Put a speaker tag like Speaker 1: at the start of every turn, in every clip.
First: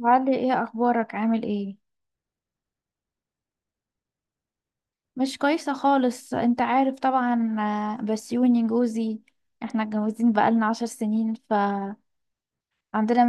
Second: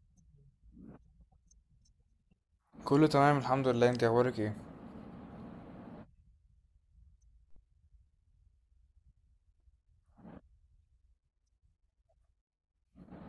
Speaker 1: وعلي، ايه اخبارك؟ عامل ايه؟
Speaker 2: كله تمام، الحمد لله. انت اخبارك ايه؟
Speaker 1: مش كويسه خالص، انت عارف طبعا. بسيوني جوزي. احنا اتجوزين بقالنا 10 سنين، فعندنا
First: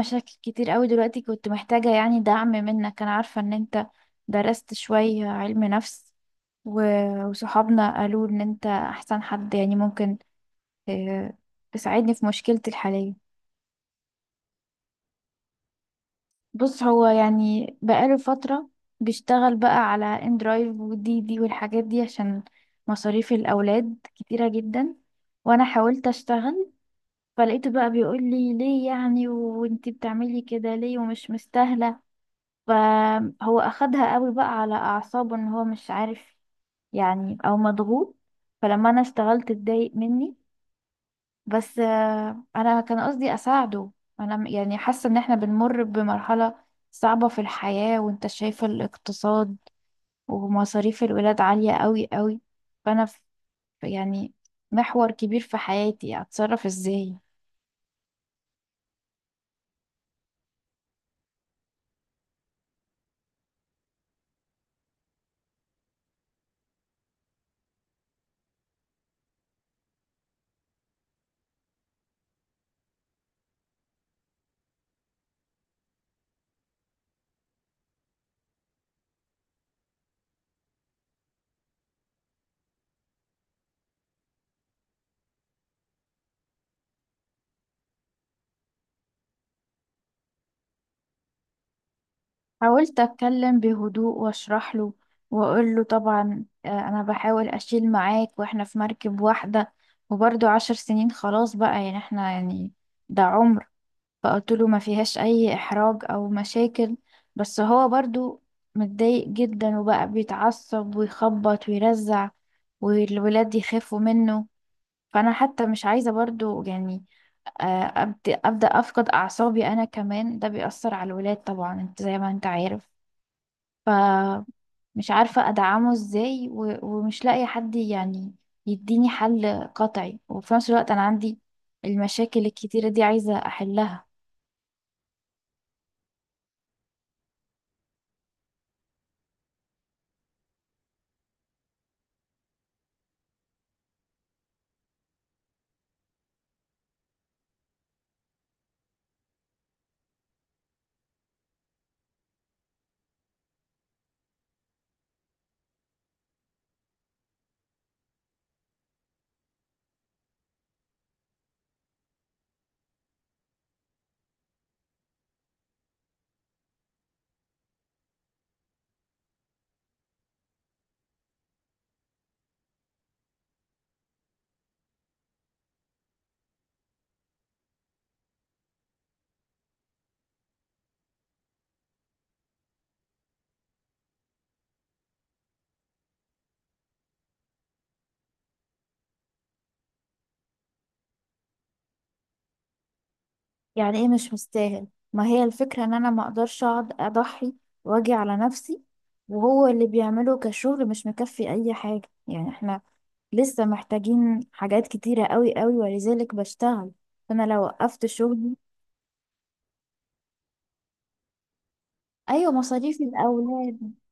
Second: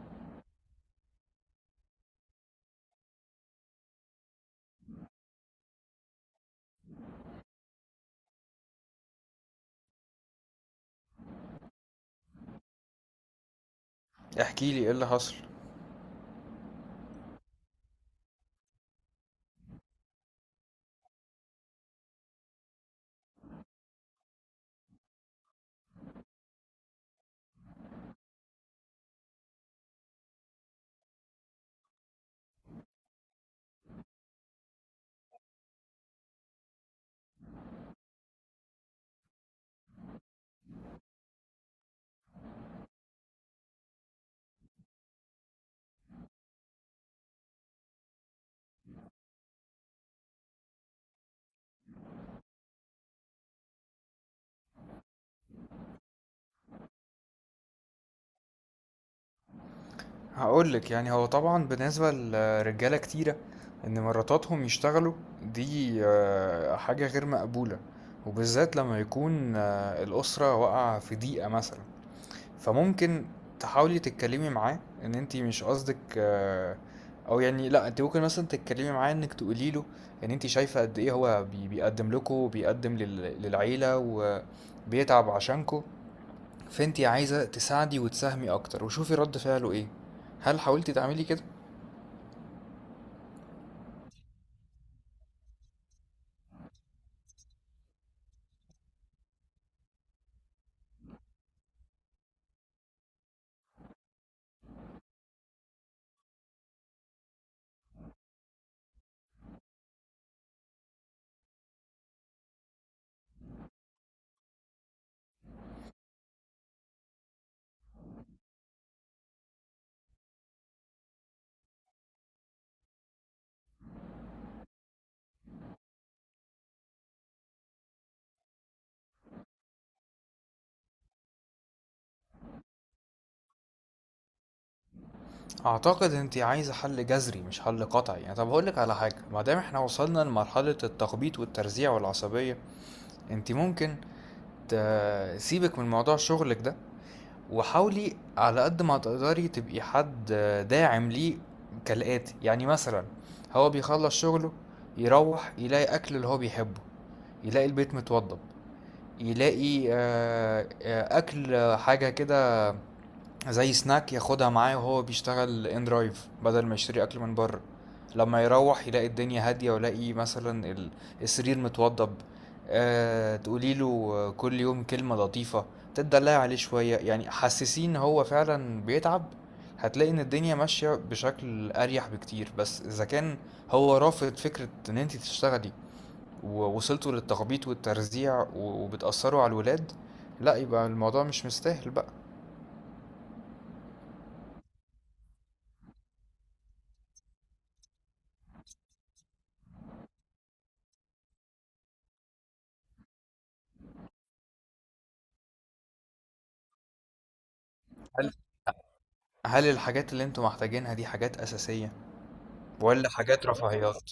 Speaker 1: مشاكل كتير قوي دلوقتي. كنت محتاجه يعني دعم منك. انا عارفه ان انت درست شويه علم نفس، وصحابنا قالوا ان انت احسن حد يعني ممكن آه، تساعدني في مشكلتي الحاليه.
Speaker 2: احكي لي، ايه اللي حصل؟
Speaker 1: بص، هو يعني بقاله فترة بيشتغل بقى على اندرايف ودي دي والحاجات دي، عشان مصاريف الأولاد كتيرة جدا. وأنا حاولت أشتغل، فلقيته بقى بيقول لي ليه يعني، وانتي بتعملي كده ليه، ومش مستاهلة. فهو أخدها قوي بقى على أعصابه، إن هو مش عارف يعني، أو مضغوط. فلما أنا اشتغلت اتضايق مني. بس انا كان قصدي اساعده. انا يعني حاسه ان احنا بنمر بمرحله صعبه في الحياه، وانت شايفه الاقتصاد ومصاريف الولاد عاليه قوي قوي. فانا في يعني محور كبير في حياتي، اتصرف ازاي؟
Speaker 2: هقول لك، يعني هو طبعا بالنسبه لرجاله كتيره ان مراتاتهم يشتغلوا دي حاجه غير مقبوله. وبالذات لما يكون الاسره واقعه في ضيقه مثلا. فممكن تحاولي تتكلمي معاه ان انت مش قصدك او يعني لا، انت ممكن مثلا تتكلمي معاه انك تقولي له ان انت شايفه قد ايه هو بيقدم لكم، بيقدم للعيله وبيتعب عشانكم. فانتي عايزة تساعدي وتساهمي اكتر، وشوفي رد فعله ايه. هل حاولتي تعملي كده؟
Speaker 1: حاولت اتكلم بهدوء واشرح له، واقول له طبعا انا بحاول اشيل معاك، واحنا في مركب واحده، وبرضه 10 سنين خلاص بقى، يعني احنا يعني ده عمر. فقلت له ما فيهاش اي احراج او مشاكل. بس هو برضو متضايق جدا، وبقى بيتعصب ويخبط ويرزع، والولاد يخافوا منه. فانا حتى مش عايزة برضو يعني ابدا افقد اعصابي انا كمان، ده بيأثر على الولاد طبعا، انت زي ما انت عارف. ف مش عارفة أدعمه إزاي، ومش لاقية حد يعني يديني حل قطعي. وفي نفس الوقت أنا عندي المشاكل الكتيرة دي عايزة أحلها.
Speaker 2: اعتقد انتي عايزة حل جذري مش حل قطعي. يعني طب هقولك على حاجة، ما دام احنا وصلنا لمرحلة التخبيط والترزيع والعصبية، انتي ممكن تسيبك من موضوع شغلك ده، وحاولي على قد ما تقدري تبقي حد داعم ليه، كالآتي. يعني مثلا هو بيخلص شغله، يروح يلاقي اكل اللي هو بيحبه، يلاقي البيت متوضب، يلاقي اكل، حاجه كده زي سناك ياخدها معاه وهو بيشتغل ان درايف، بدل ما يشتري اكل من بره. لما يروح يلاقي الدنيا هاديه، ويلاقي مثلا السرير متوضب. أه، تقولي له كل يوم كلمه لطيفه، تدلعي عليه شويه، يعني حسسين ان هو فعلا بيتعب. هتلاقي ان الدنيا ماشيه بشكل اريح بكتير. بس اذا كان هو رافض فكره ان انت تشتغلي، ووصلتوا للتخبيط والترزيع وبتأثروا على الولاد، لا، يبقى الموضوع مش مستاهل بقى.
Speaker 1: يعني ايه مش مستاهل؟ ما هي الفكرة ان انا ما اقدرش اقعد اضحي واجي على نفسي، وهو اللي بيعمله كشغل مش مكفي اي حاجة. يعني احنا لسه محتاجين حاجات كتيرة قوي قوي، ولذلك بشتغل. فانا لو وقفت
Speaker 2: هل
Speaker 1: شغلي.
Speaker 2: هل الحاجات اللي انتوا محتاجينها دي حاجات أساسية،
Speaker 1: ايوه، مصاريف
Speaker 2: ولا حاجات
Speaker 1: الاولاد.
Speaker 2: رفاهيات؟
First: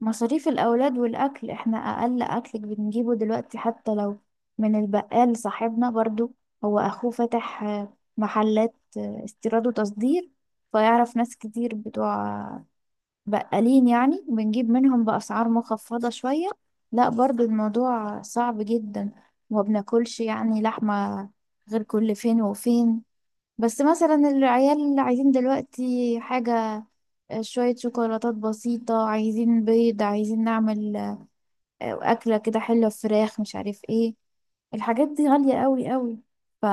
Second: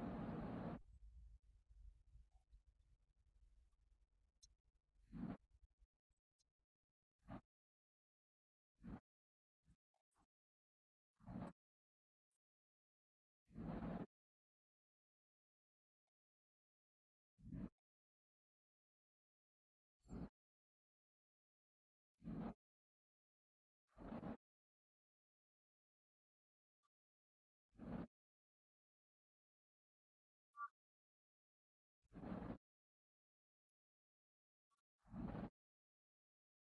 Speaker 1: مصاريف الاولاد والاكل. احنا اقل اكل بنجيبه دلوقتي، حتى لو من البقال صاحبنا برضو. هو اخوه فاتح محلات استيراد وتصدير، فيعرف ناس كتير بتوع بقالين، يعني بنجيب منهم بأسعار مخفضة شوية. لا، برضو الموضوع صعب جدا. وما بناكلش يعني لحمة غير كل فين وفين. بس مثلا العيال اللي عايزين دلوقتي حاجة، شوية شوكولاتات بسيطة، عايزين بيض، عايزين نعمل أكلة كده حلوة، فراخ، مش عارف ايه. الحاجات دي غالية قوي قوي. ف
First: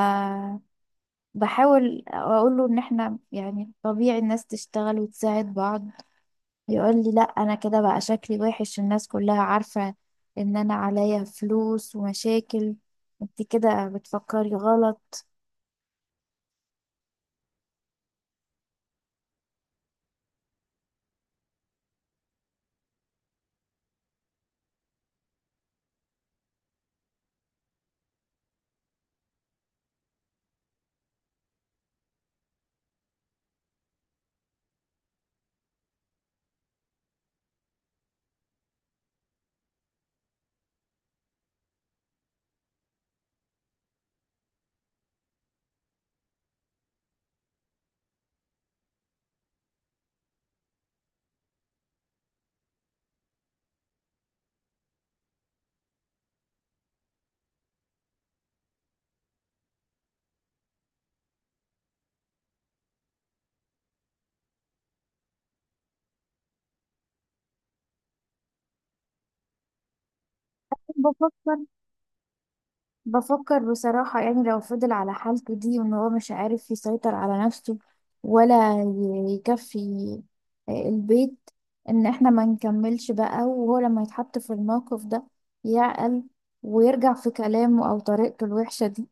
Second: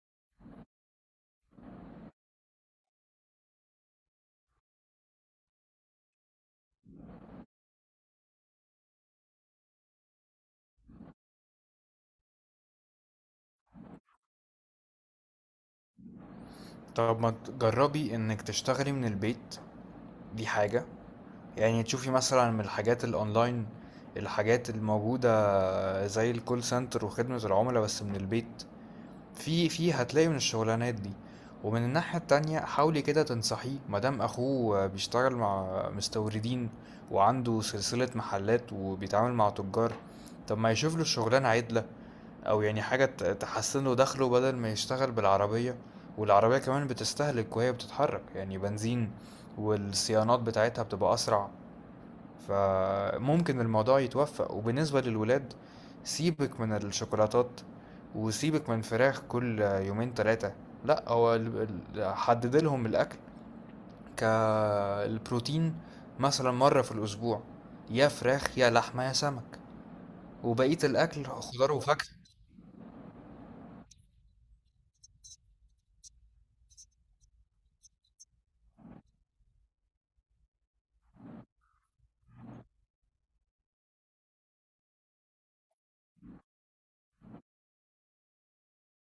Speaker 1: بحاول اقول له ان احنا يعني طبيعي الناس تشتغل وتساعد بعض. يقول لي لا، انا كده بقى شكلي وحش، الناس كلها عارفة ان انا عليا فلوس ومشاكل. انت كده بتفكري غلط.
Speaker 2: طب ما تجربي انك تشتغلي من البيت، دي حاجة. يعني تشوفي مثلا من الحاجات الاونلاين، الحاجات الموجودة زي الكول سنتر وخدمة العملاء بس من البيت. في هتلاقي من الشغلانات دي. ومن الناحية التانية، حاولي كده تنصحيه، مادام أخوه بيشتغل مع مستوردين وعنده سلسلة محلات وبيتعامل مع تجار، طب ما يشوف له شغلانة عدلة، أو يعني حاجة تحسن له دخله، بدل ما يشتغل بالعربية. والعربية كمان بتستهلك وهي بتتحرك، يعني بنزين، والصيانات بتاعتها بتبقى أسرع. فممكن الموضوع يتوفق. وبالنسبة للولاد، سيبك من الشوكولاتات، وسيبك من فراخ كل يومين ثلاثة. لا، هو حدد لهم الأكل، كالبروتين مثلا مرة في الأسبوع، يا فراخ يا لحمة يا سمك، وبقية الأكل
Speaker 1: بفكر
Speaker 2: خضار وفاكهة.
Speaker 1: بفكر بصراحة يعني، لو فضل على حالته دي، وان هو مش عارف يسيطر على نفسه ولا يكفي البيت، ان احنا ما نكملش بقى. وهو لما يتحط في الموقف ده يعقل ويرجع في كلامه او طريقته الوحشة دي.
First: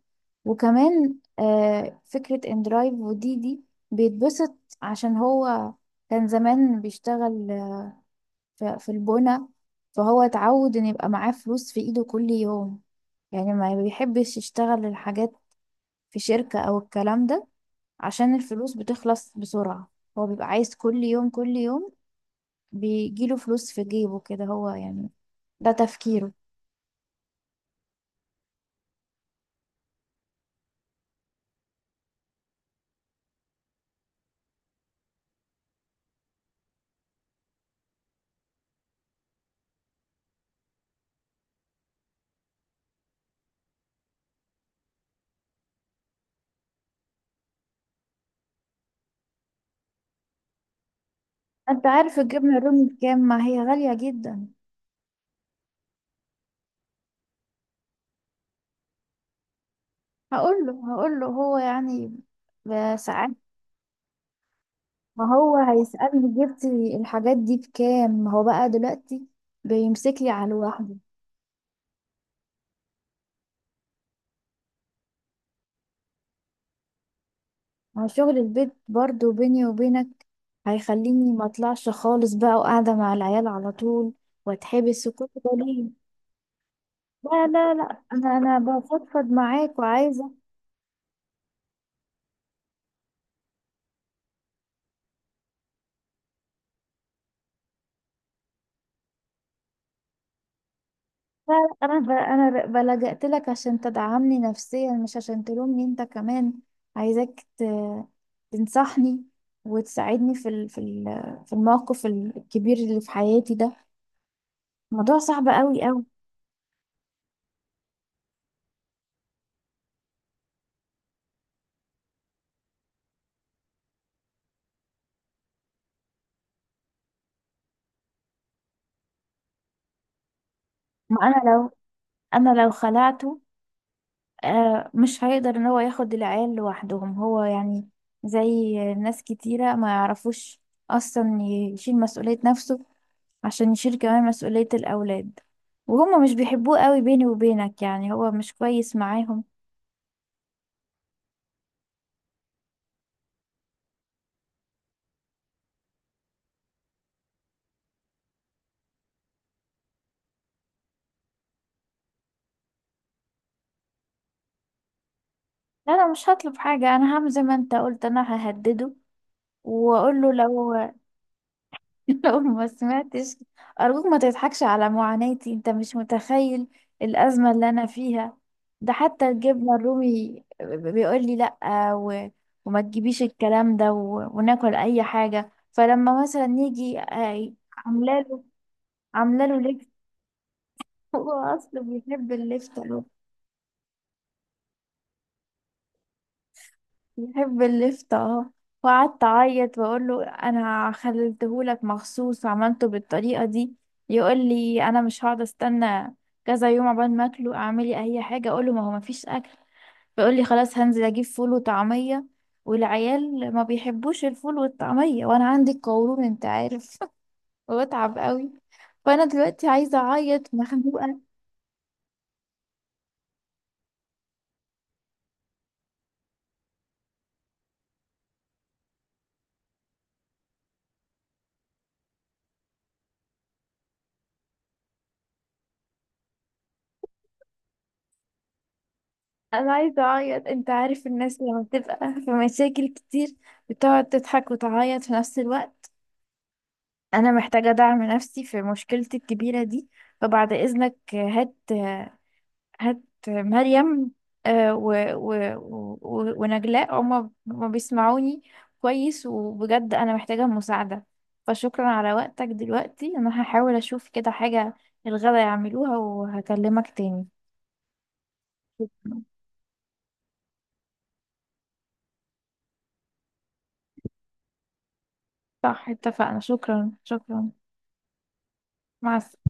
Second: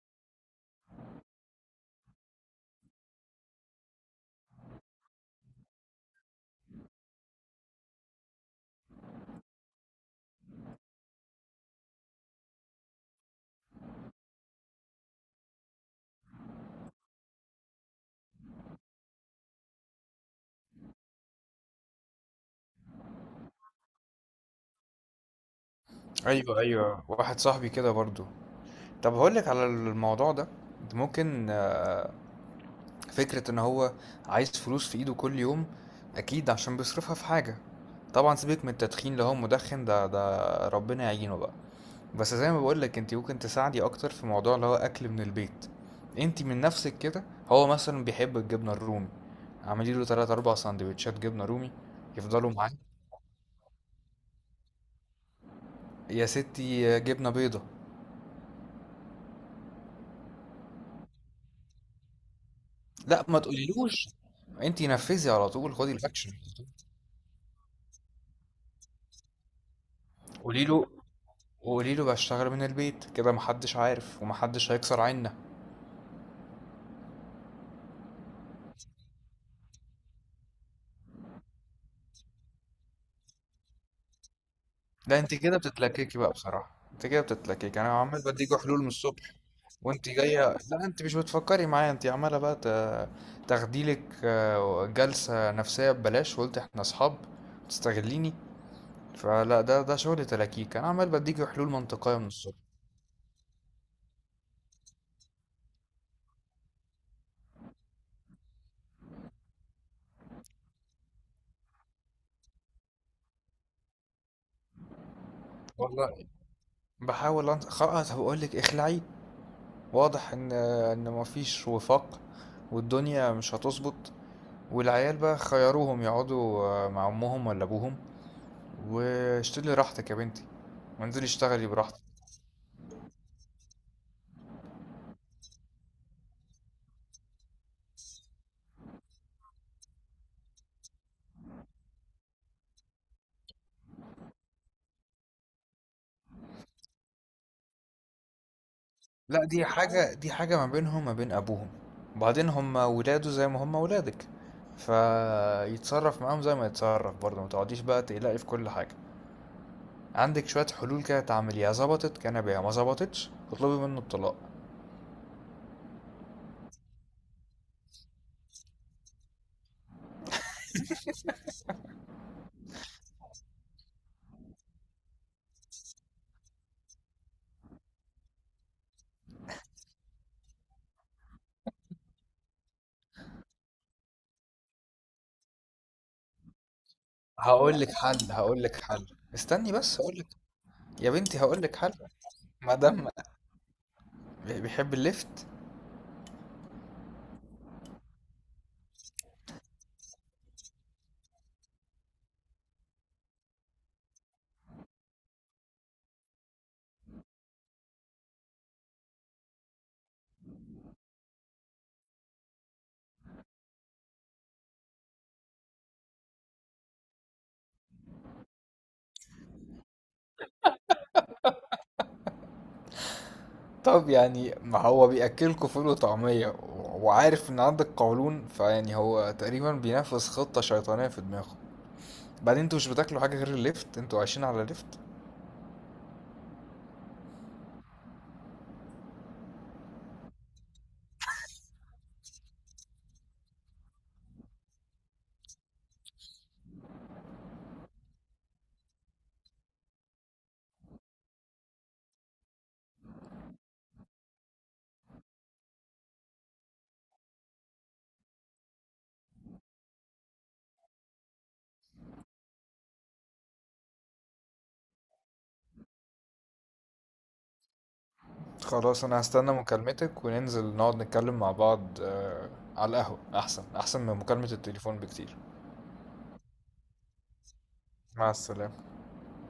Speaker 1: وكمان فكرة ان درايف ودي دي بيتبسط، عشان هو كان زمان بيشتغل في البنا، فهو اتعود ان يبقى معاه فلوس في ايده كل يوم. يعني ما بيحبش يشتغل الحاجات في شركة أو الكلام ده، عشان الفلوس بتخلص بسرعة. هو بيبقى عايز كل يوم كل يوم بيجيله فلوس في جيبه كده، هو يعني ده تفكيره.
Speaker 2: أيوة أيوة، واحد صاحبي كده برضو. طب هقولك على الموضوع ده، ممكن. فكرة إن هو عايز فلوس في إيده كل يوم، أكيد عشان بيصرفها في حاجة. طبعا سيبك من التدخين، لو هو مدخن ده ربنا يعينه بقى. بس زي ما بقولك، انت ممكن تساعدي أكتر في موضوع اللي هو أكل من البيت. انت من نفسك كده، هو مثلا بيحب الجبنة الرومي، اعملي له تلات أربع سندوتشات جبنة رومي
Speaker 1: انت عارف
Speaker 2: يفضلوا
Speaker 1: الجبنة
Speaker 2: معاه.
Speaker 1: الرومي بكام؟ ما هي غالية جدا.
Speaker 2: يا ستي جبنة بيضة.
Speaker 1: هقوله هقوله هو يعني
Speaker 2: لا،
Speaker 1: ساعات.
Speaker 2: ما تقوليلوش، انت نفذي
Speaker 1: ما
Speaker 2: على
Speaker 1: هو
Speaker 2: طول، خدي الأكشن.
Speaker 1: هيسألني جبتي الحاجات دي بكام، ما هو بقى دلوقتي بيمسك لي على
Speaker 2: قولي له،
Speaker 1: الواحد.
Speaker 2: وقولي له بشتغل من البيت كده، محدش عارف ومحدش هيكسر عنا.
Speaker 1: مع شغل البيت برضو، بيني وبينك، هيخليني ما اطلعش خالص بقى، وقاعدة مع العيال على طول واتحبس،
Speaker 2: لا،
Speaker 1: وكل
Speaker 2: انت
Speaker 1: ده
Speaker 2: كده
Speaker 1: ليه؟
Speaker 2: بتتلككي بقى بصراحة، انت كده
Speaker 1: لا لا
Speaker 2: بتتلككي. انا
Speaker 1: لا،
Speaker 2: عمال
Speaker 1: انا
Speaker 2: بديكوا
Speaker 1: انا
Speaker 2: حلول من الصبح
Speaker 1: بفضفض معاك
Speaker 2: وانت
Speaker 1: وعايزة.
Speaker 2: جاية. لا، انت مش بتفكري معايا، انت عمالة بقى تاخديلك جلسة نفسية ببلاش، وقلت احنا اصحاب تستغليني. فلا، ده شغل تلاكيك. انا عمال بديكي
Speaker 1: لا
Speaker 2: حلول
Speaker 1: لا، انا ب...
Speaker 2: منطقية من
Speaker 1: انا
Speaker 2: الصبح.
Speaker 1: ب- بلجأت لك عشان تدعمني نفسيا، مش عشان تلومني انت كمان. عايزاك تنصحني وتساعدني في الموقف الكبير اللي في حياتي ده. موضوع صعب قوي قوي.
Speaker 2: والله بحاول خلاص، هقول لك اخلعي. واضح ان مفيش وفاق، والدنيا مش هتظبط. والعيال بقى خيروهم يقعدوا مع امهم ولا ابوهم. واشتغلي راحتك يا بنتي،
Speaker 1: ما
Speaker 2: وانزلي
Speaker 1: انا
Speaker 2: اشتغلي
Speaker 1: لو
Speaker 2: براحتك.
Speaker 1: انا لو خلعته، آه، مش هيقدر ان هو ياخد العيال لوحدهم. هو يعني زي ناس كتيرة ما يعرفوش اصلا يشيل مسؤولية نفسه عشان يشيل كمان مسؤولية الاولاد. وهما مش بيحبوه قوي بيني وبينك، يعني هو مش كويس
Speaker 2: لا،
Speaker 1: معاهم.
Speaker 2: دي حاجة، دي حاجة ما بينهم وما بين أبوهم. وبعدين هم ولاده زي ما هم ولادك، فيتصرف معاهم زي ما يتصرف برضه. ما تقعديش بقى تقلقي في كل حاجة. عندك شوية حلول كده تعمليها، ظبطت كان بيها، ما ظبطتش اطلبي منه الطلاق.
Speaker 1: لا، انا مش هطلب حاجة. انا هعمل زي ما انت قلت، انا ههدده، واقول له لو لو ما سمعتش. أرجوك ما تضحكش على معاناتي، أنت مش متخيل الأزمة اللي أنا فيها. ده حتى الجبنة الرومي بيقول لي لأ، و... وما تجيبيش الكلام ده، وناكل أي حاجة. فلما مثلا نيجي،
Speaker 2: هقول لك حل،
Speaker 1: عاملاله
Speaker 2: هقول لك حل.
Speaker 1: عاملاله
Speaker 2: استني
Speaker 1: لفت
Speaker 2: بس هقول لك، يا
Speaker 1: هو
Speaker 2: بنتي هقول لك
Speaker 1: أصله
Speaker 2: حل.
Speaker 1: بيحب
Speaker 2: ما
Speaker 1: اللفت.
Speaker 2: دام بيحب الليفت.
Speaker 1: يحب اللفت، اه. وقعدت اعيط واقول له انا خليتهولك مخصوص وعملته بالطريقه دي. يقول لي انا مش هقعد استنى كذا يوم عقبال ما اكله. اعملي اي حاجه، اقول له ما هو ما فيش اكل. بيقول لي خلاص هنزل اجيب فول وطعميه، والعيال ما بيحبوش الفول والطعميه، وانا عندي القولون انت عارف وبتعب قوي. فانا دلوقتي عايزه اعيط مخنوقه.
Speaker 2: طب يعني ما هو بياكلكوا فول وطعميه وعارف ان عندك قولون، فيعني هو تقريبا بينفذ خطه شيطانيه في دماغه. بعدين انتوا مش بتاكلوا حاجه غير الليفت، انتوا عايشين على الليفت.
Speaker 1: انا عايزه اعيط. انت عارف الناس لما بتبقى في مشاكل كتير بتقعد تضحك وتعيط في نفس الوقت. انا محتاجة دعم نفسي في مشكلتي الكبيرة دي. فبعد اذنك، هات هات مريم ونجلاء، هما هما بيسمعوني كويس. وبجد انا محتاجة مساعدة. فشكرا على وقتك. دلوقتي انا هحاول اشوف كده حاجة الغدا يعملوها، وهكلمك تاني.
Speaker 2: خلاص، انا
Speaker 1: شكراً.
Speaker 2: هستنى مكالمتك، وننزل نقعد نتكلم مع بعض على القهوه، احسن احسن من مكالمه التليفون بكتير.
Speaker 1: صح، اتفقنا. شكرا شكرا.
Speaker 2: مع السلامه.
Speaker 1: مع السلامة.